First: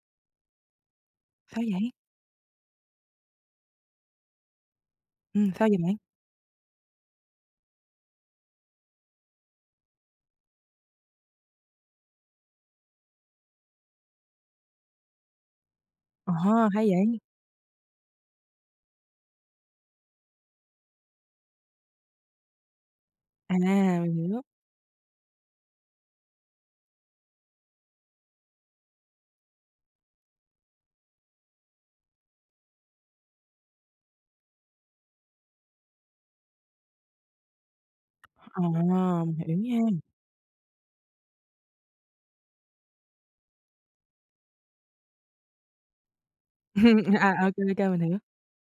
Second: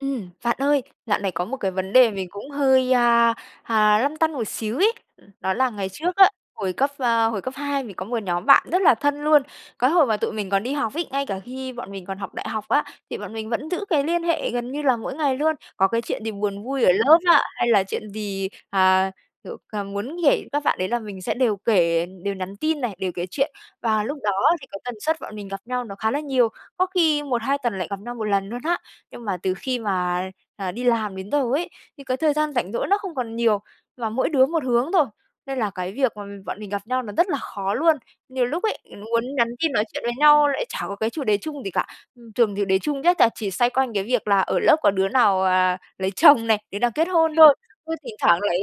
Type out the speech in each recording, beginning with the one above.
Ừm, bạn ơi, dạo này có một Sao cái vậy? vấn đề mình cũng hơi, a, à, lăn tăn một xíu ấy Ừm, đó sao là vậy ngày bạn? trước á, hồi cấp ờ, hồi cấp 2 mình có một nhóm bạn rất là thân luôn. Cái hồi mà tụi mình còn đi học ấy, ngay cả khi bọn mình còn học đại học á, thì bọn mình vẫn giữ cái liên hệ gần như là mỗi ngày luôn, có cái chuyện gì Ờ, buồn vui hay ở lớp vậy! á, hay là chuyện gì, à, kiểu, cà muốn kể các bạn đấy là mình sẽ đều kể đều nhắn tin này, đều kể chuyện À, và mình lúc đó hiểu. thì cái tần suất bọn mình gặp nhau nó khá là nhiều, có khi 1-2 tuần lại gặp nhau 1 lần luôn á. Nhưng mà từ khi mà, à, đi làm đến giờ ấy, thì cái thời gian rảnh rỗi nó không còn nhiều, mà mỗi đứa một hướng thôi, nên là cái việc mà bọn mình gặp nhau nó rất là khó luôn. Nhiều À, lúc ấy, muốn nhắn hiểu tin nha. nói chuyện với nhau lại chả có cái chủ đề chung gì cả, thường chủ đề chung nhất là chỉ xoay quanh cái việc là ở lớp có đứa nào, à, lấy chồng này, đứa nào kết hôn À, thôi. OK, OK, Ừ, mình thỉnh hiểu. thoảng lại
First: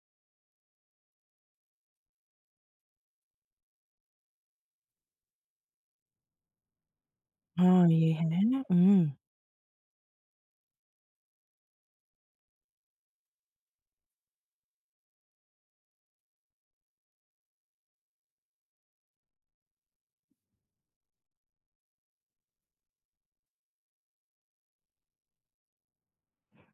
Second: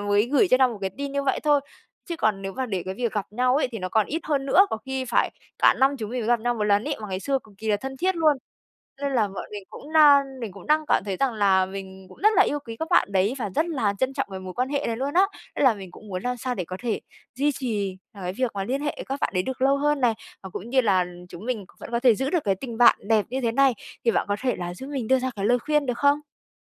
mới gửi cho nhau một cái tin như vậy thôi, chứ còn nếu mà để cái việc gặp nhau ấy thì nó còn ít hơn nữa, có khi phải cả năm chúng mình mới gặp nhau 1 lần ấy, mà ngày xưa cực Ờ, kỳ là thân vậy thiết luôn. hả? Ừm. Nên là bọn mình cũng đang mình cũng đang cảm thấy rằng là mình cũng rất là yêu quý các bạn đấy, và rất là trân trọng cái mối quan hệ này luôn á. Nên là mình cũng muốn làm sao để có thể duy trì là cái việc mà liên hệ với các bạn đấy được lâu hơn này, và cũng như là chúng mình vẫn có thể giữ được cái tình bạn đẹp như thế này, thì bạn có thể là giúp mình đưa ra cái lời khuyên được không?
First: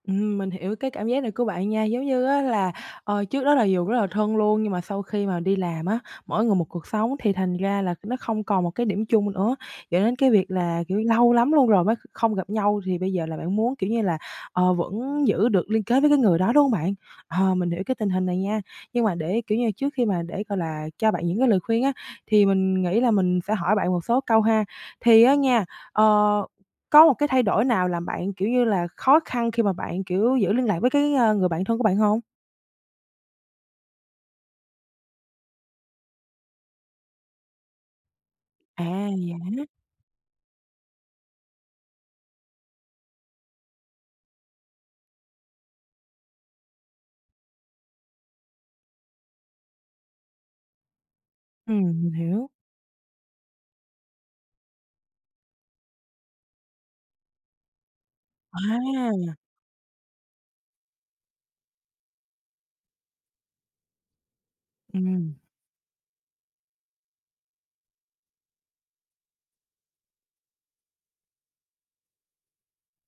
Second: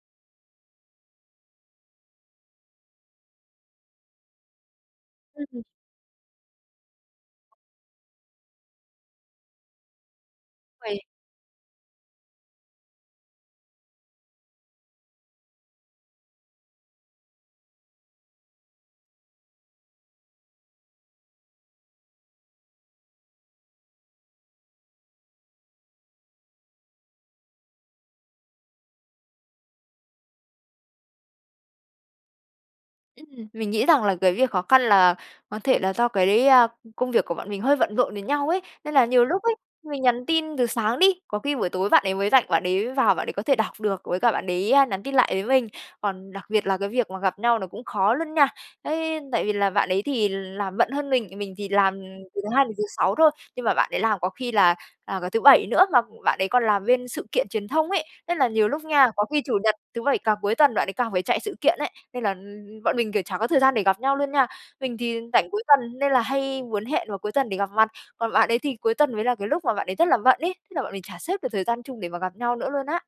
Ừm mình hiểu cái cảm giác này của bạn nha. Giống như á là, ờ, trước đó là dù rất là thân luôn nhưng mà sau khi mà Ừm, đi ừm. làm á, mỗi người một cuộc sống thì thành ra là nó không còn một cái điểm chung nữa, dẫn đến cái việc là, kiểu như, Vì lâu lắm luôn rồi mới không gặp nhau thì bây giờ là bạn muốn, kiểu như là, ờ, vẫn giữ được liên kết với cái người đó, đúng hông bạn? Ờ, mình hiểu cái tình hình này nha, nhưng mà để, kiểu như là, trước khi mà để, gọi là, cho bạn những cái lời khuyên á thì mình nghĩ là mình sẽ hỏi bạn một số câu ha. Thì á nha, ờ, có một cái thay đổi nào làm bạn, kiểu như là, khó khăn khi mà bạn, kiểu, giữ liên lạc với cái, ơ, người bản thân của bạn hông? Ừm. Mình nghĩ rằng là cái việc khó khăn là có thể là do cái, à, công việc của bọn mình hơi bận rộn với nhau ấy. À, Nên là nhiều lúc vậy ấy, hả? mình nhắn tin từ sáng đi, có khi buổi tối bạn ấy mới rảnh, bạn ấy vào bạn ấy có thể đọc được, với cả bạn đấy, ơ, nhắn tin lại với mình. Còn đặc biệt là cái việc mà gặp nhau nó cũng khó luôn nha, ấy tại vì là bạn ấy thì làm bận hơn mình, mình thì làm Ừm, mình từ thứ hiểu. Hai đến thứ Sáu thôi, nhưng mà bạn đấy làm có khi là, à, cả thứ Bảy nữa. Mà bạn ấy còn làm bên sự kiện truyền thông ấy, nên là nhiều lúc nha, có À! khi Chủ nhật, thứ Bảy, càng cuối tuần bạn ấy càng phải chạy sự kiện ấy. Nên là, ưm, ưm bọn mình, kiểu, chả có thời gian để gặp nhau luôn nha. Mình thì Ừm. rảnh cuối tuần nên là hay muốn hẹn vào cuối tuần để gặp mặt, còn bạn ấy thì cuối tuần mới là cái lúc mà bạn đấy rất là bận ấy, thế là bọn mình chả xếp được thời gian chung để mà gặp nhau nữa luôn á.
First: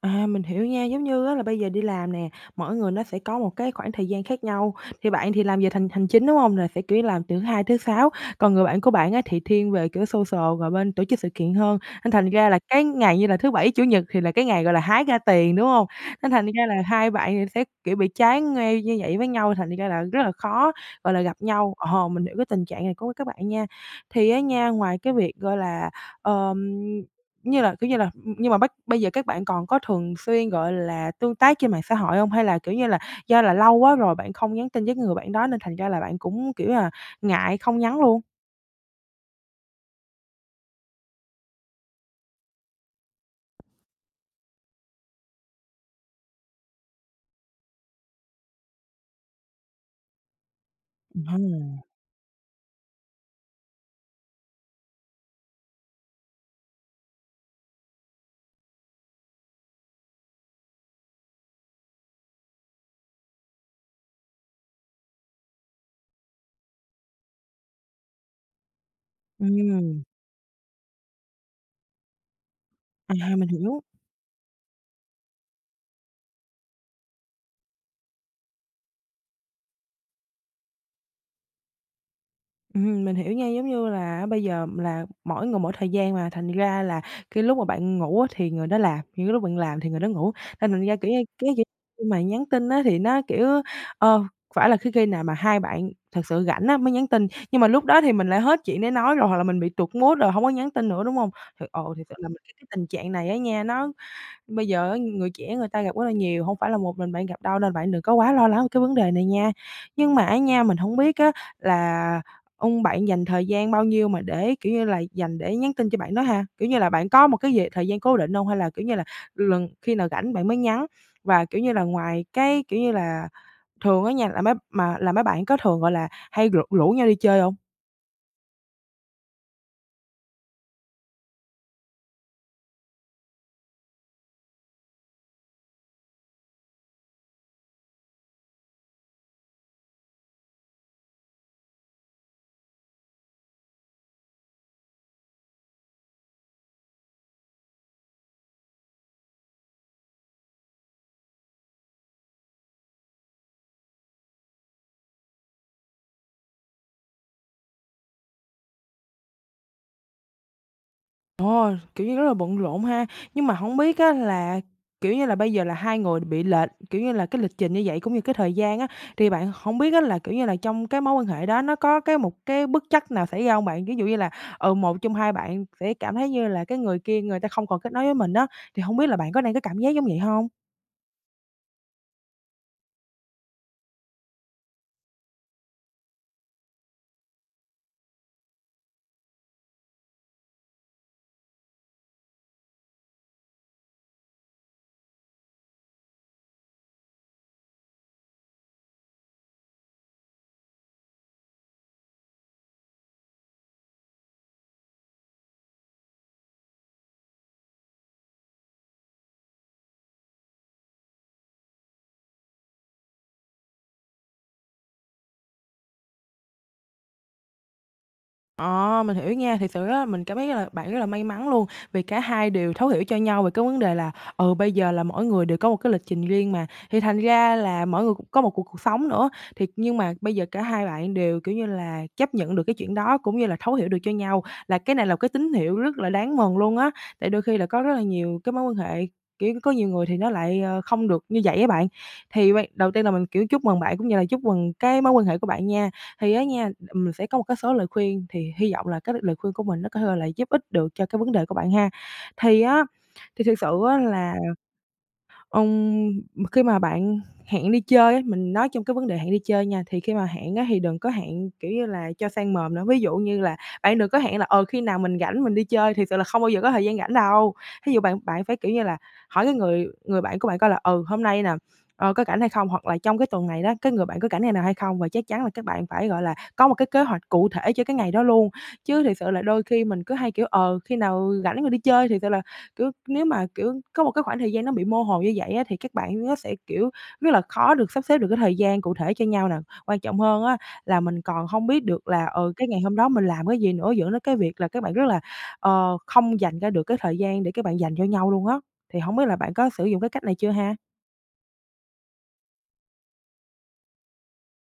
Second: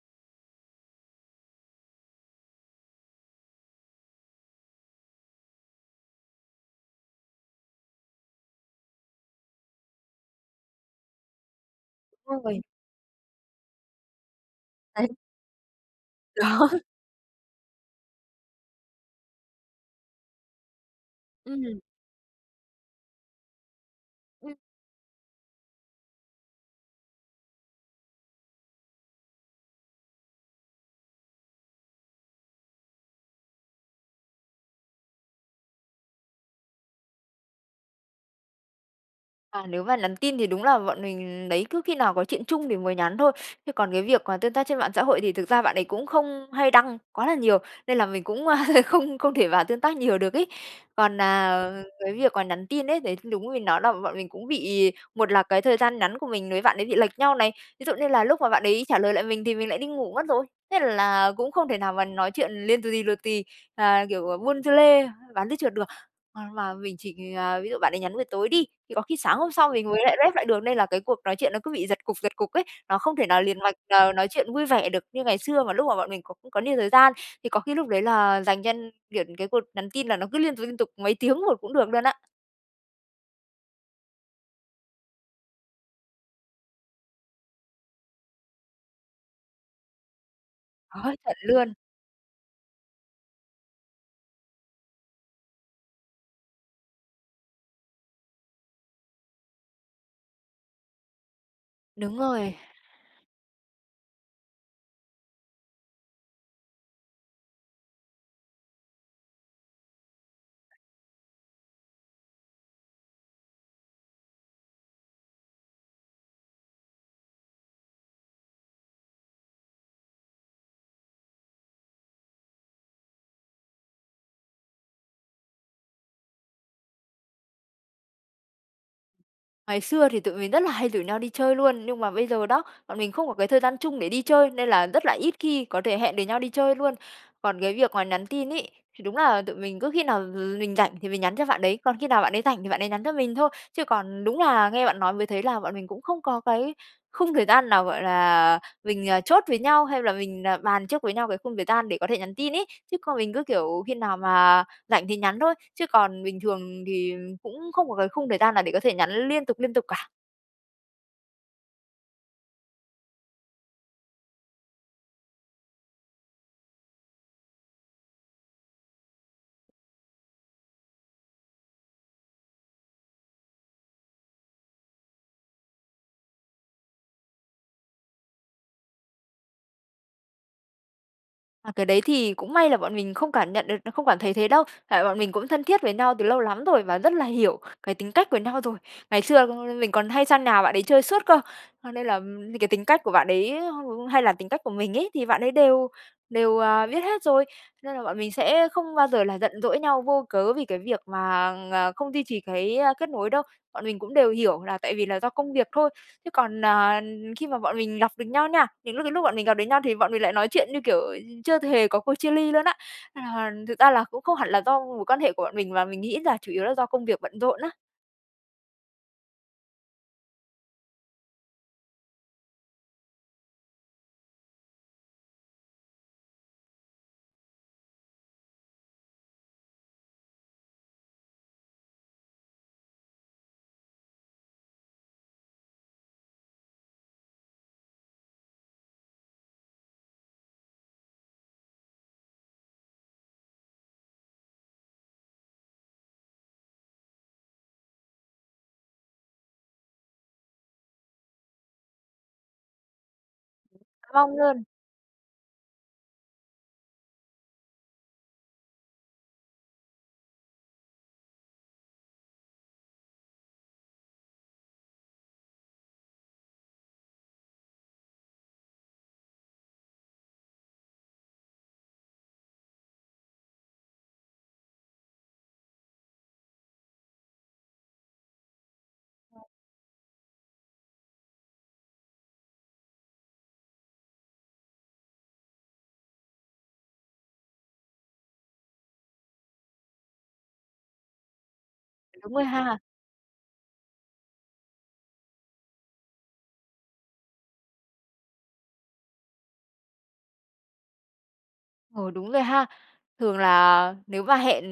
À, mình hiểu nha, giống như á, là bây giờ đi làm nè, mỗi người nó sẽ có một cái khoảng thời gian khác nhau, thì bạn thì làm về thành hành chính, đúng hông? Là sẽ, kiểu như, làm từ thứ Hai tới thứ Sáu, còn người bạn của bạn á, thì thiên về, kiểu, social và bên tổ chức sự kiện hơn nên thành Đúng ra là rồi. cái ngày như là thứ Bảy, Chủ nhật thì là cái ngày, gọi là, hái Đấy. ra tiền, đúng hông? Nên thành ra Đó. là hai bạn thì sẽ, kiểu, bị trái ngay như vậy với nhau thành ra là rất là khó, gọi là, gặp nhau, Ừm. ờ, mình hiểu cái tình trạng này của các bạn nha. Thì á Ừm. nha, ngoài cái việc, gọi là, ờm, như là, kiểu, như là ừm, nhưng mà bắc bây giờ các bạn còn có thường xuyên, gọi là, tương tác trên mạng xã hội hông? Hay là, kiểu như là, do là lâu quá rồi bạn không nhắn tin với người bạn đó nên thành ra là bạn cũng, kiểu như là, ngại không nhắn luôn? À, nếu mà nhắn tin thì đúng là bọn mình, đấy, cứ khi nào có chuyện chung thì mới nhắn thôi, chứ còn cái việc mà tương tác trên mạng xã hội thì thực ra bạn đấy cũng không hay đăng quá là nhiều, nên là mình cũng, ơ, không không thể vào tương tác nhiều được ấy. Còn, Ừm à, ờ, ha. cái việc mà nhắn tin ấy, đấy, đúng mình nói là bọn mình cũng bị một là cái thời gian nhắn của mình với bạn ấy bị lệch nhau này, ví dụ như là lúc mà bạn đấy trả lời lại mình thì mình lại đi ngủ mất rồi, thế là cũng không thể nào mà nói chuyện liên tù tì, tù tì, à, kiểu, buôn dưa lê, bán dưa chuột được. À, mà mình chỉ, à, ví dụ bạn đấy nhắn buổi tối đi, thì có khi sáng hôm sau mình mới Ừm. lại rep lại được nên là cái cuộc nói chuyện nó cứ bị giật cục, giật cục ấy, nó không thể À, nào mình liền mạch, hiểu. ờ, nói chuyện vui vẻ được như ngày xưa mà lúc mà bọn mình còn cũng có nhiều thời gian, thì có khi lúc đấy là dành cho kiểu, cái cuộc nhắn tin là nó cứ liên tục, liên tục mấy tiếng một cũng được luôn á. Ừm, mình hiểu nha. Giống như là bây giờ là mỗi người mỗi thời gian mà, thành ra là cái lúc mà bạn ngủ á thì người đó làm, những cái lúc bạn làm thì người đó ngủ. Thành thành ra, Đó, kiểu như, chuẩn cái kỉ luôn. khi mà nhắn tin á, thì nó, kiểu, ơ, phải là khí khi nào mà hai bạn thật sự rảnh á mới nhắn tin, nhưng mà lúc đó thì mình lại hết chuyện để nói rồi, hoặc là mình bị tụt mood rồi, hông có nhắn tin nữa, đúng hông? Thì, ờ, thiệt sự Đúng là mình thấy rồi. cái tình trạng này á nha, nó bây giờ á, người trẻ người ta gặp rất là nhiều, hông phải là một mình bạn gặp đâu, nên bạn đừng có quá lo lắng về cái vấn đề này nha. Nhưng mà á nha, mình hổng biết á là, ưm, bạn dành thời gian bao nhiêu mà để kiểu như là, dành để nhắn tin cho bạn đó ha? Kiểu như là, bạn có một cái gì thời gian cố định hông, hay là, kiểu như là, lần khi nào rảnh bạn mới nhắn? Và, kiểu như là, ngoài cái kiểu như là, thường á nha, là mấy mà là mấy bạn có thường, gọi là, hay rủ rủ nhau đi chơi hông? Ngày xưa thì tụi mình rất là hay rủ nhau đi chơi luôn, nhưng mà bây giờ đó, bọn mình không có cái thời gian chung để đi chơi, nên là rất là ít khi có thể hẹn được nhau đi chơi luôn. Còn cái việc mà nhắn tin ấy, thì đúng là tụi mình cứ khi nào, ừ, mình rảnh thì mình nhắn cho bạn đấy, còn khi nào bạn ấy rảnh thì bạn ấy nhắn cho mình thôi. Chứ còn đúng là nghe bạn nói mới thấy là bọn mình cũng không có cái khung thời gian nào, gọi là, mình, à, chốt với nhau, hay là mình, à, bàn trước với nhau cái khung thời gian để có thể nhắn tin ấy. Chứ còn mình cứ, kiểu, khi nào mà rảnh thì nhắn thôi, chứ còn bình thường thì cũng không có cái khung thời gian nào để có thể nhắn liên tục, liên tục cả. Ồ, kiểu như, rất là bận rộn ha. Nhưng mà hổng biết á, là, kiểu như, là bây giờ là, hai người bị lệch, kiểu như là, cái lịch trình như vậy, cũng như cái thời gian á, thì bạn hổng biết á, là kiểu như là, trong cái mối quan hệ đó, nó có cái một cái bất trắc nào xảy ra hông bạn? Ví dụ như là, ừ, một trong hai bạn sẽ cảm thấy như là cái người kia người ta không còn kết nối với mình á, thì hông biết là bạn có đang có cảm giác giống vậy hông? À, cái đấy thì, cũng may là bọn mình không cảm nhận được, nó không cảm thấy thế đâu, tại bọn mình cũng thân thiết với nhau từ lâu lắm rồi, và rất là hiểu cái tính cách của nhau rồi. Ngày xưa [unintelligible] mình còn hay sang nhà bạn ấy chơi suốt cơ, cho nên là, ừm, những cái tính cách của bạn đấy, [unintelligible] hay là tính cách của mình ấy, thì bạn ấy đều đều, à, biết hết rồi, nên là bọn mình sẽ không bao giờ là giận dỗi nhau vô cớ vì cái việc mà, ờ, không duy trì cái, a, kết nối đâu, bọn mình cũng đều hiểu là tại vì là do công việc thôi. Chứ còn, à, khi mà bọn mình gặp được nhau nha, những lúc cái lúc bọn mình gặp được nhau thì bọn mình lại nói chuyện như, kiểu, ừ, chưa hề có cuộc chia ly luôn á. À, thực ra là, cũng không hẳn là do mối quan hệ của bọn mình, mà mình nghĩ là chủ yếu là do công việc bận rộn á. Ờ, mình hiểu nha. Thiệt sự rất là mình cảm thấy rất là bạn rất là may mắn luôn, vì cả hai đều thấu hiểu cho nhau về cái vấn đề là, ừ, bây giờ là mỗi người đều có một cái lịch trình riêng mà. Thì thành ra là mỗi người cũng có một cuộc cuộc sống nữa, thiệt, nhưng mà bây giờ, cả hai bạn đều, kiểu như là, chấp nhận được cái chuyện đó, cũng như là thấu hiểu được cho nhau, là cái này là cái tín hiệu rất là đáng mừng luôn á. Tại đôi khi là có rất là nhiều cái mối quan hệ, kiểu, có nhiều người thì nó lại, ờ, không được như vậy á bạn. Thì ban đầu tiên là mình, kiểu, chúc mừng bạn, cũng như là chúc mừng cái mối quan hệ của bạn nha. Thì á nha, là, ừm, mình sẽ có một cái số lời khuyên, thì hy vọng là cái lời khuyên của mình á có thể là giúp ích được cho cái vấn đề của bạn ha. Thì á, thì thiệt sự á, Hoan là, nghênh. ừm, khi mà bạn hẹn đi chơi á, mình nói trong cái vấn đề hẹn đi chơi nha, thì khi mà hẹn á, thì đừng có hẹn, kiểu như là, cho sang mồm nữa, ví dụ như là, bạn đừng có hẹn là, ờ, khi nào mình rảnh, mình đi chơi, thiệt sự là không bao giờ có thời gian rảnh đâu. Thí dụ bạn bạn phải, kiểu như là, hỏi cái người người bạn của bạn coi là, ừ, hôm nay nè, ờ, có rảnh hay không? Hoặc là trong cái tuần này đó, cái người bạn có rảnh ngày nào hay không? Và chắc chắn là các bạn phải, gọi là, có một cái kế hoạch cụ thể cho cái ngày đó luôn. Chứ thiệt sự là [unintelligible] đôi khi mình cứ hay, kiểu, ờ, khi nào rảnh rồi đi chơi, thiệt sự là, kiểu, nếu mà, kiểu, có một cái khoảng thời gian nó bị mơ hồ như vậy á, thì các bạn á sẽ, kiểu, rất là khó được sắp xếp được cái thời gian cụ thể cho nhau nè. Quan trọng hơn á, là mình còn hông biết được là, Đúng rồi ừ, cái ha. ngày hôm đó mình làm cái gì nữa, dẫn đến cái việc là các bạn rất là, ờ, không dành ra được cái thời gian để các bạn dành cho nhau luôn á. Thì hổng biết là bạn có sử dụng cái cách này chưa ha? Ừ, đúng rồi ha. Thường là nếu mà hẹn,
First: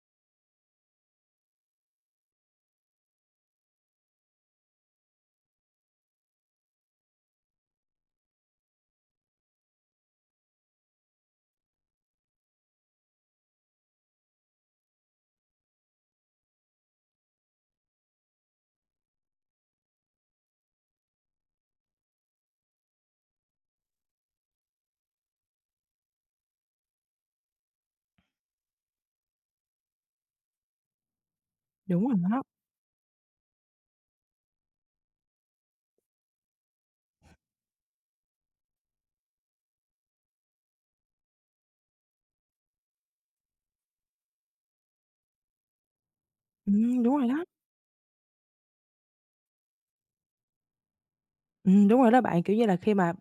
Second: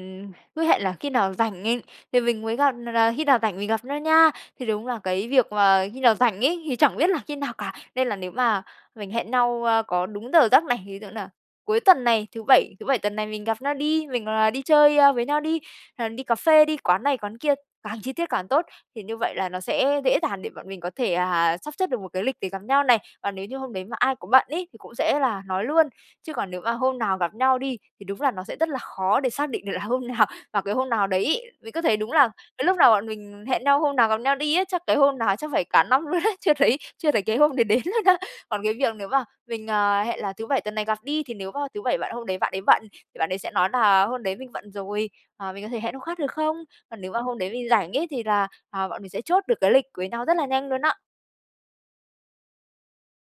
cứ hẹn là khi nào rảnh, thì mình mới gặp nà nà khi nào rảnh mình gặp nhau nha, thì đúng là cái việc mà khi nào rảnh ấy, thì chẳng biết là khi nào cả. Nên là nếu mà mình hẹn nhau, ờ, có đúng giờ giấc này, ví dụ nà cuối tuần này thứ Bảy thứ Bảy tuần này mình gặp nhau đi, mình, à, đi chơi với nhau đi, hay là đi cà phê, đi quán này quán kia, càng chi tiết càng tốt, thì như vậy là nó sẽ dễ dàng để bọn mình có thể, à, sắp xếp được một cái lịch để gặp nhau này. Còn nếu như hôm đấy mà ai có bận ấy, thì cũng sẽ là nói luôn, chứ còn nếu mà hôm nào gặp nhau đi, thì đúng là nó sẽ rất là khó để xác định được là hôm nào, vào cái hôm nào đấy ấy. Mình có thấy Đúng, đúng mình là đó. cái lúc nào bọn mình hẹn nhau hôm nào gặp nhau đi á, chắc cái hôm nào chắc phải cả năm luôn đấy, chưa thấy chưa thấy cái hôm đấy đến luôn á. Còn cái việc nếu mà mình, ờ, hẹn là thứ Bảy tuần này gặp đi, thì nếu mà thứ Bảy bạn hôm đấy bạn ấy bận, thì bạn ấy sẽ nói nà: "Hôm đấy mình bận rồi, ờ, mình có thể hẹn hôm khác được không?" Còn Ừm, nếu đúng mà rồi hôm đó. đấy mình rảnh ấy, thì là, à, bọn mình sẽ chốt được cái lịch với nhau rất là nhanh luôn á. Ừm, đúng rồi đó bạn. Kiểu như là khi mà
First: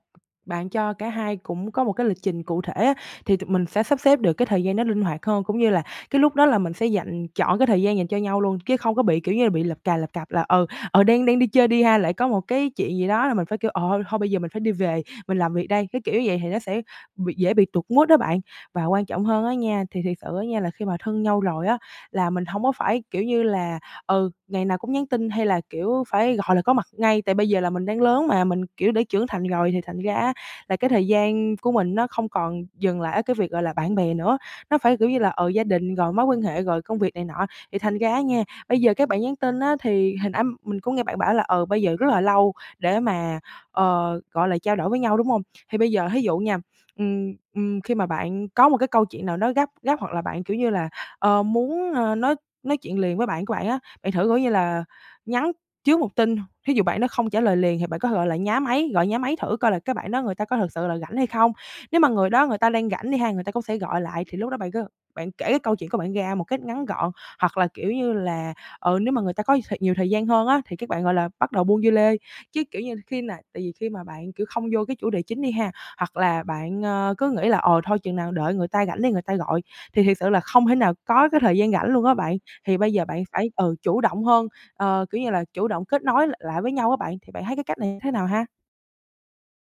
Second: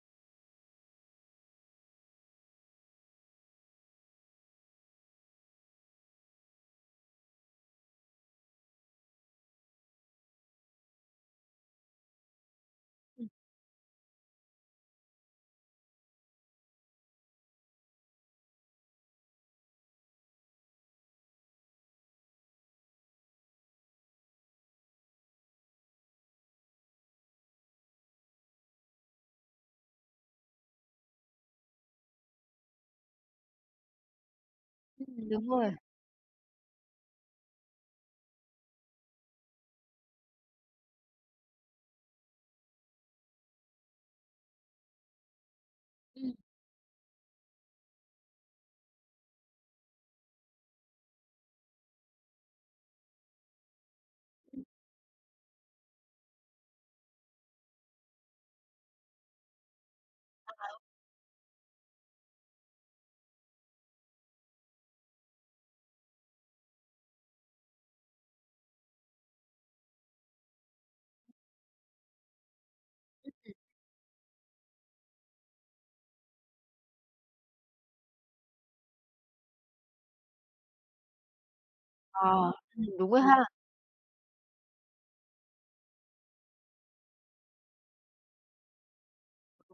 bạn cho cả hai cũng có một cái lịch trình cụ thể á, thì tụi mình sẽ sắp xếp được cái thời gian đó linh hoạt hơn cũng như là cái lúc đó là mình sẽ dành trọn cái thời gian dành cho nhau luôn, chứ không có bị, kiểu như, bị lập cà lập cập là, ừ, ừ, đang đang đi chơi đi ha, lại có một cái chuyện gì đó Ừm. là mình phải kiểu: "Ờ, thôi bây giờ mình phải đi về, mình làm việc đây." Cái kiểu như vậy thì nó sẽ bị dễ bị tụt mood á, bạn. Và quan trọng hơn á nha, thì thiệt sự á nha, là khi mà thân nhau rồi á, là mình hông có phải, kiểu như là, ừ, ngày nào cũng nhắn tin hay là, kiểu, phải gọi là có mặt ngay. Tại bây giờ là mình đang lớn mà, mình, kiểu, đã trưởng thành rồi, thì thành ra á, là cái thời gian của mình nó không còn dừng lại ở cái việc gọi là bạn bè nữa. Nó phải kiểu như Ừm, là, đúng ờ, gia rồi. đình rồi mối quan hệ, rồi công việc này nọ. Thì thành ra á nha, bây giờ các bạn nhắn tin á, thì hồi nãy mình có nghe bạn bảo là, ờ, bây giờ rất là lâu để mà, ờ, gọi là, trao đổi với nhau, đúng hông? Thì bây giờ thí Ừm. dụ nha, ừm, ừm, khi mà bạn có một cái câu chuyện nào đó gấp gấp, hoặc là bạn kiểu như là, ờ, muốn, ờ, nói nói chuyện liền với bạn của bạn á, bạn thử, kiểu như Ừm. là, nhắn trước 1 tin. Thí dụ bạn đó không trả lời liền thì bạn có thể, gọi là, nhá máy, gọi nhá máy thử coi là cái bạn đó người ta có thực [unintelligible] sự là rảnh hay không. Nếu mà người đó người ta đang rảnh đi ha, người ta cũng sẽ gọi lại, thì lúc đó bạn cứ bạn kể cái câu chuyện của bạn ra một cách ngắn gọn. Hoặc là kiểu như là, ừ, nếu mà người ta có nhiều thời nhiều thời gian hơn á, thì các bạn gọi là, bắt đầu buôn dưa lê. Chứ, kiểu như, khi Ừm, nà ừm. tại vì khi mà bạn, kiểu, không vô cái chủ đề chính đi ha, hoặc là bạn, ờ, cứ nghĩ là "Ờ, thôi chừng nào đợi người ta rảnh đi người ta gọi." Thì thiệt sự là không thể nào có cái thời gian rảnh luôn á bạn. Ờ, Thì ừm, bây giờ đúng rồi bạn ha! phải, ừ, chủ động hơn, ờ, kiểu như là, chủ động kết nối l lại với nhau á bạn. Thì bạn thấy cái cách này thế nào ha?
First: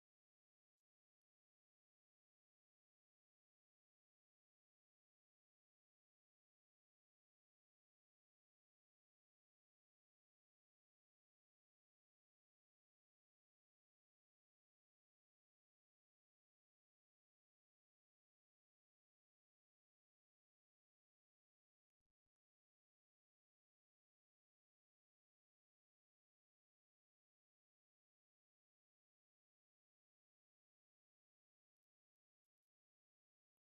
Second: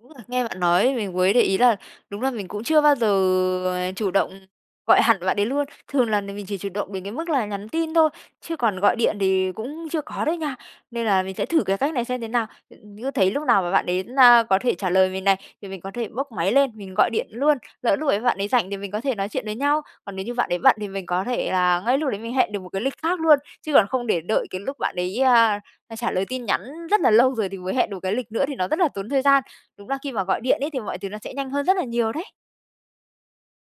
Đúng là nghe bạn nói mình mới để ý là đúng là mình cũng chưa bao giờ, à, chủ động gọi hẳn bạn đấy luôn, thường là mình chỉ chủ động đến cái mức là nhắn tin thôi, chứ còn gọi điện thì cũng chưa có đấy nha. Nên là mình sẽ thử cái cách này xem thế nào. Cứ thấy lúc nào mà bạn đến, a có thể trả lời mình này, thì mình có thể bốc máy lên mình gọi điện luôn. Lỡ lúc ấy bạn ấy rảnh thì mình có thể nói chuyện với nhau, còn nếu như bạn ấy bận thì mình có thể là ngay lúc đấy mình hẹn được một cái lịch khác luôn. Chứ còn không để đợi cái lúc bạn ấy, a, trả lời tin nhắn rất là lâu rồi, thì mới hẹn được cái lịch nữa thì nó rất là tốn thời gian. Đúng là khi mà gọi điện ấy thì mọi thứ nó sẽ nhanh hơn rất là nhiều đấy.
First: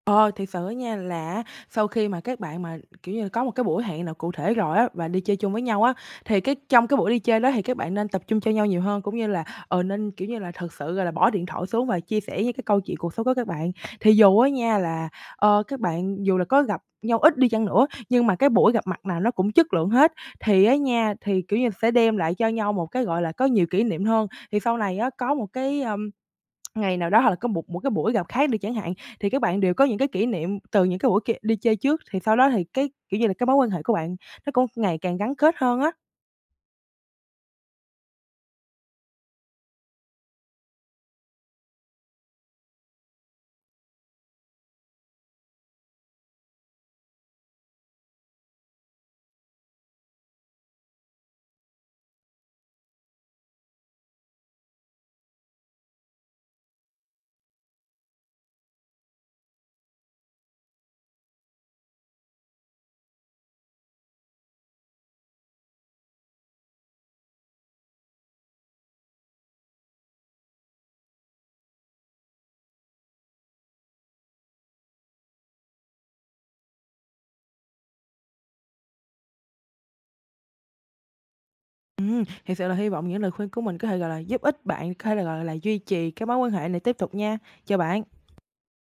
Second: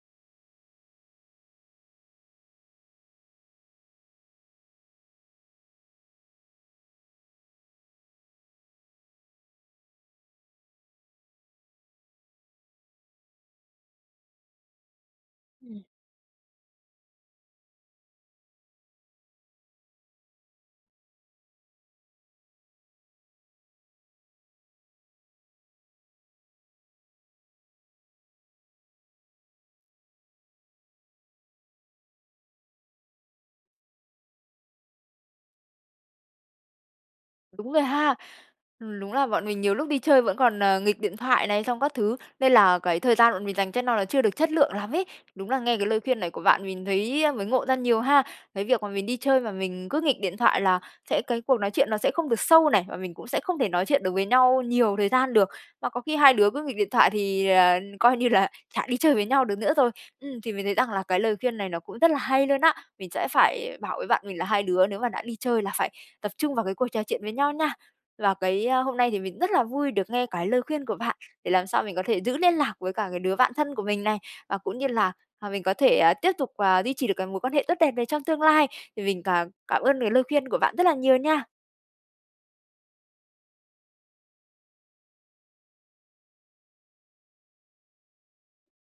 Ờ, thiệt sự á nha là á, sau khi mà các bạn mà, kiểu như là, có một cái buổi hẹn nào cụ thể rồi á, và đi chơi chung với nhau á, thì cái trong cái buổi đi chơi đó thì các bạn nên tập trung cho nhau nhiều hơn. Cũng như là, ờ, nên, kiểu như là, thực sự, gọi là, bỏ điện thoại xuống và chia sẻ những cái câu chuyện cuộc sống của các bạn. Thì dù á nha là, ơ, các Ừm. bạn dù là có gặp nhau ít đi chăng nữa nhưng mà cái buổi gặp mặt nào nó cũng chất lượng hết, thì á nha thì, kiểu như, sẽ đem lại cho nhau một cái, gọi là có nhiều kỷ niệm hơn. Thì sau này á, có một cái, ưm, ngày nào đó hoặc là có một một cái buổi gặp khác đi chẳng hạn, thì các bạn đều có những cái kỷ niệm từ những cái buổi kia đi chơi trước. Thì sau đó thì cái, kiểu như là, cái mối quan hệ của bạn nó cũng ngày càng gắn kết hơn á. Đúng rồi ha. Ừm, đúng là bọn mình nhiều lúc đi chơi vẫn còn, à, nghịch điện thoại này xong các thứ, nên là cái thời gian bọn mình dành cho no là chưa được chất lượng lắm ấy, đúng là nghe cái lời khuyên này của bạn mình thấy mới ngộ ra nhiều ha. Cái việc mà mình đi chơi mà mình cứ nghịch điện thoại là sẽ cái cuộc nói chuyện nó sẽ không được sâu này, và mình cũng sẽ không thể nói chuyện được với nhau nhiều thời gian được. Mà có khi hai đứa cứ nghịch điện thoại thì, ờ, coi như là chả đi chơi với nhau được nữa rồi. Ừm, thì mình thấy rằng là cái lời khuyên này nó cũng rất là hay luôn á, mình sẽ phải bảo với bạn mình là hai đứa nếu mà đã đi chơi là phải tập trung vào cái cuộc trò chuyện với nhau nha. Và cái, a, hôm nay thì mình rất là vui được nghe cái lời khuyên của bạn, để làm sao mình có thể giữ liên lạc với cả cái đứa bạn thân của mình này, và cũng như là, à, mình có thể, à, tiếp tục, à, duy trì được cái mối quan hệ tốt đẹp này trong tương lai, thì mình càng cảm ơn cái lời khuyên của bạn rất là nhiều nha. Ừm, thiệt sự là hy vọng những lời khuyên của mình có thể, gọi là, giúp ích bạn, có thể là, gọi là, duy trì cái mối quan hệ này tiếp tục nha, chào bạn.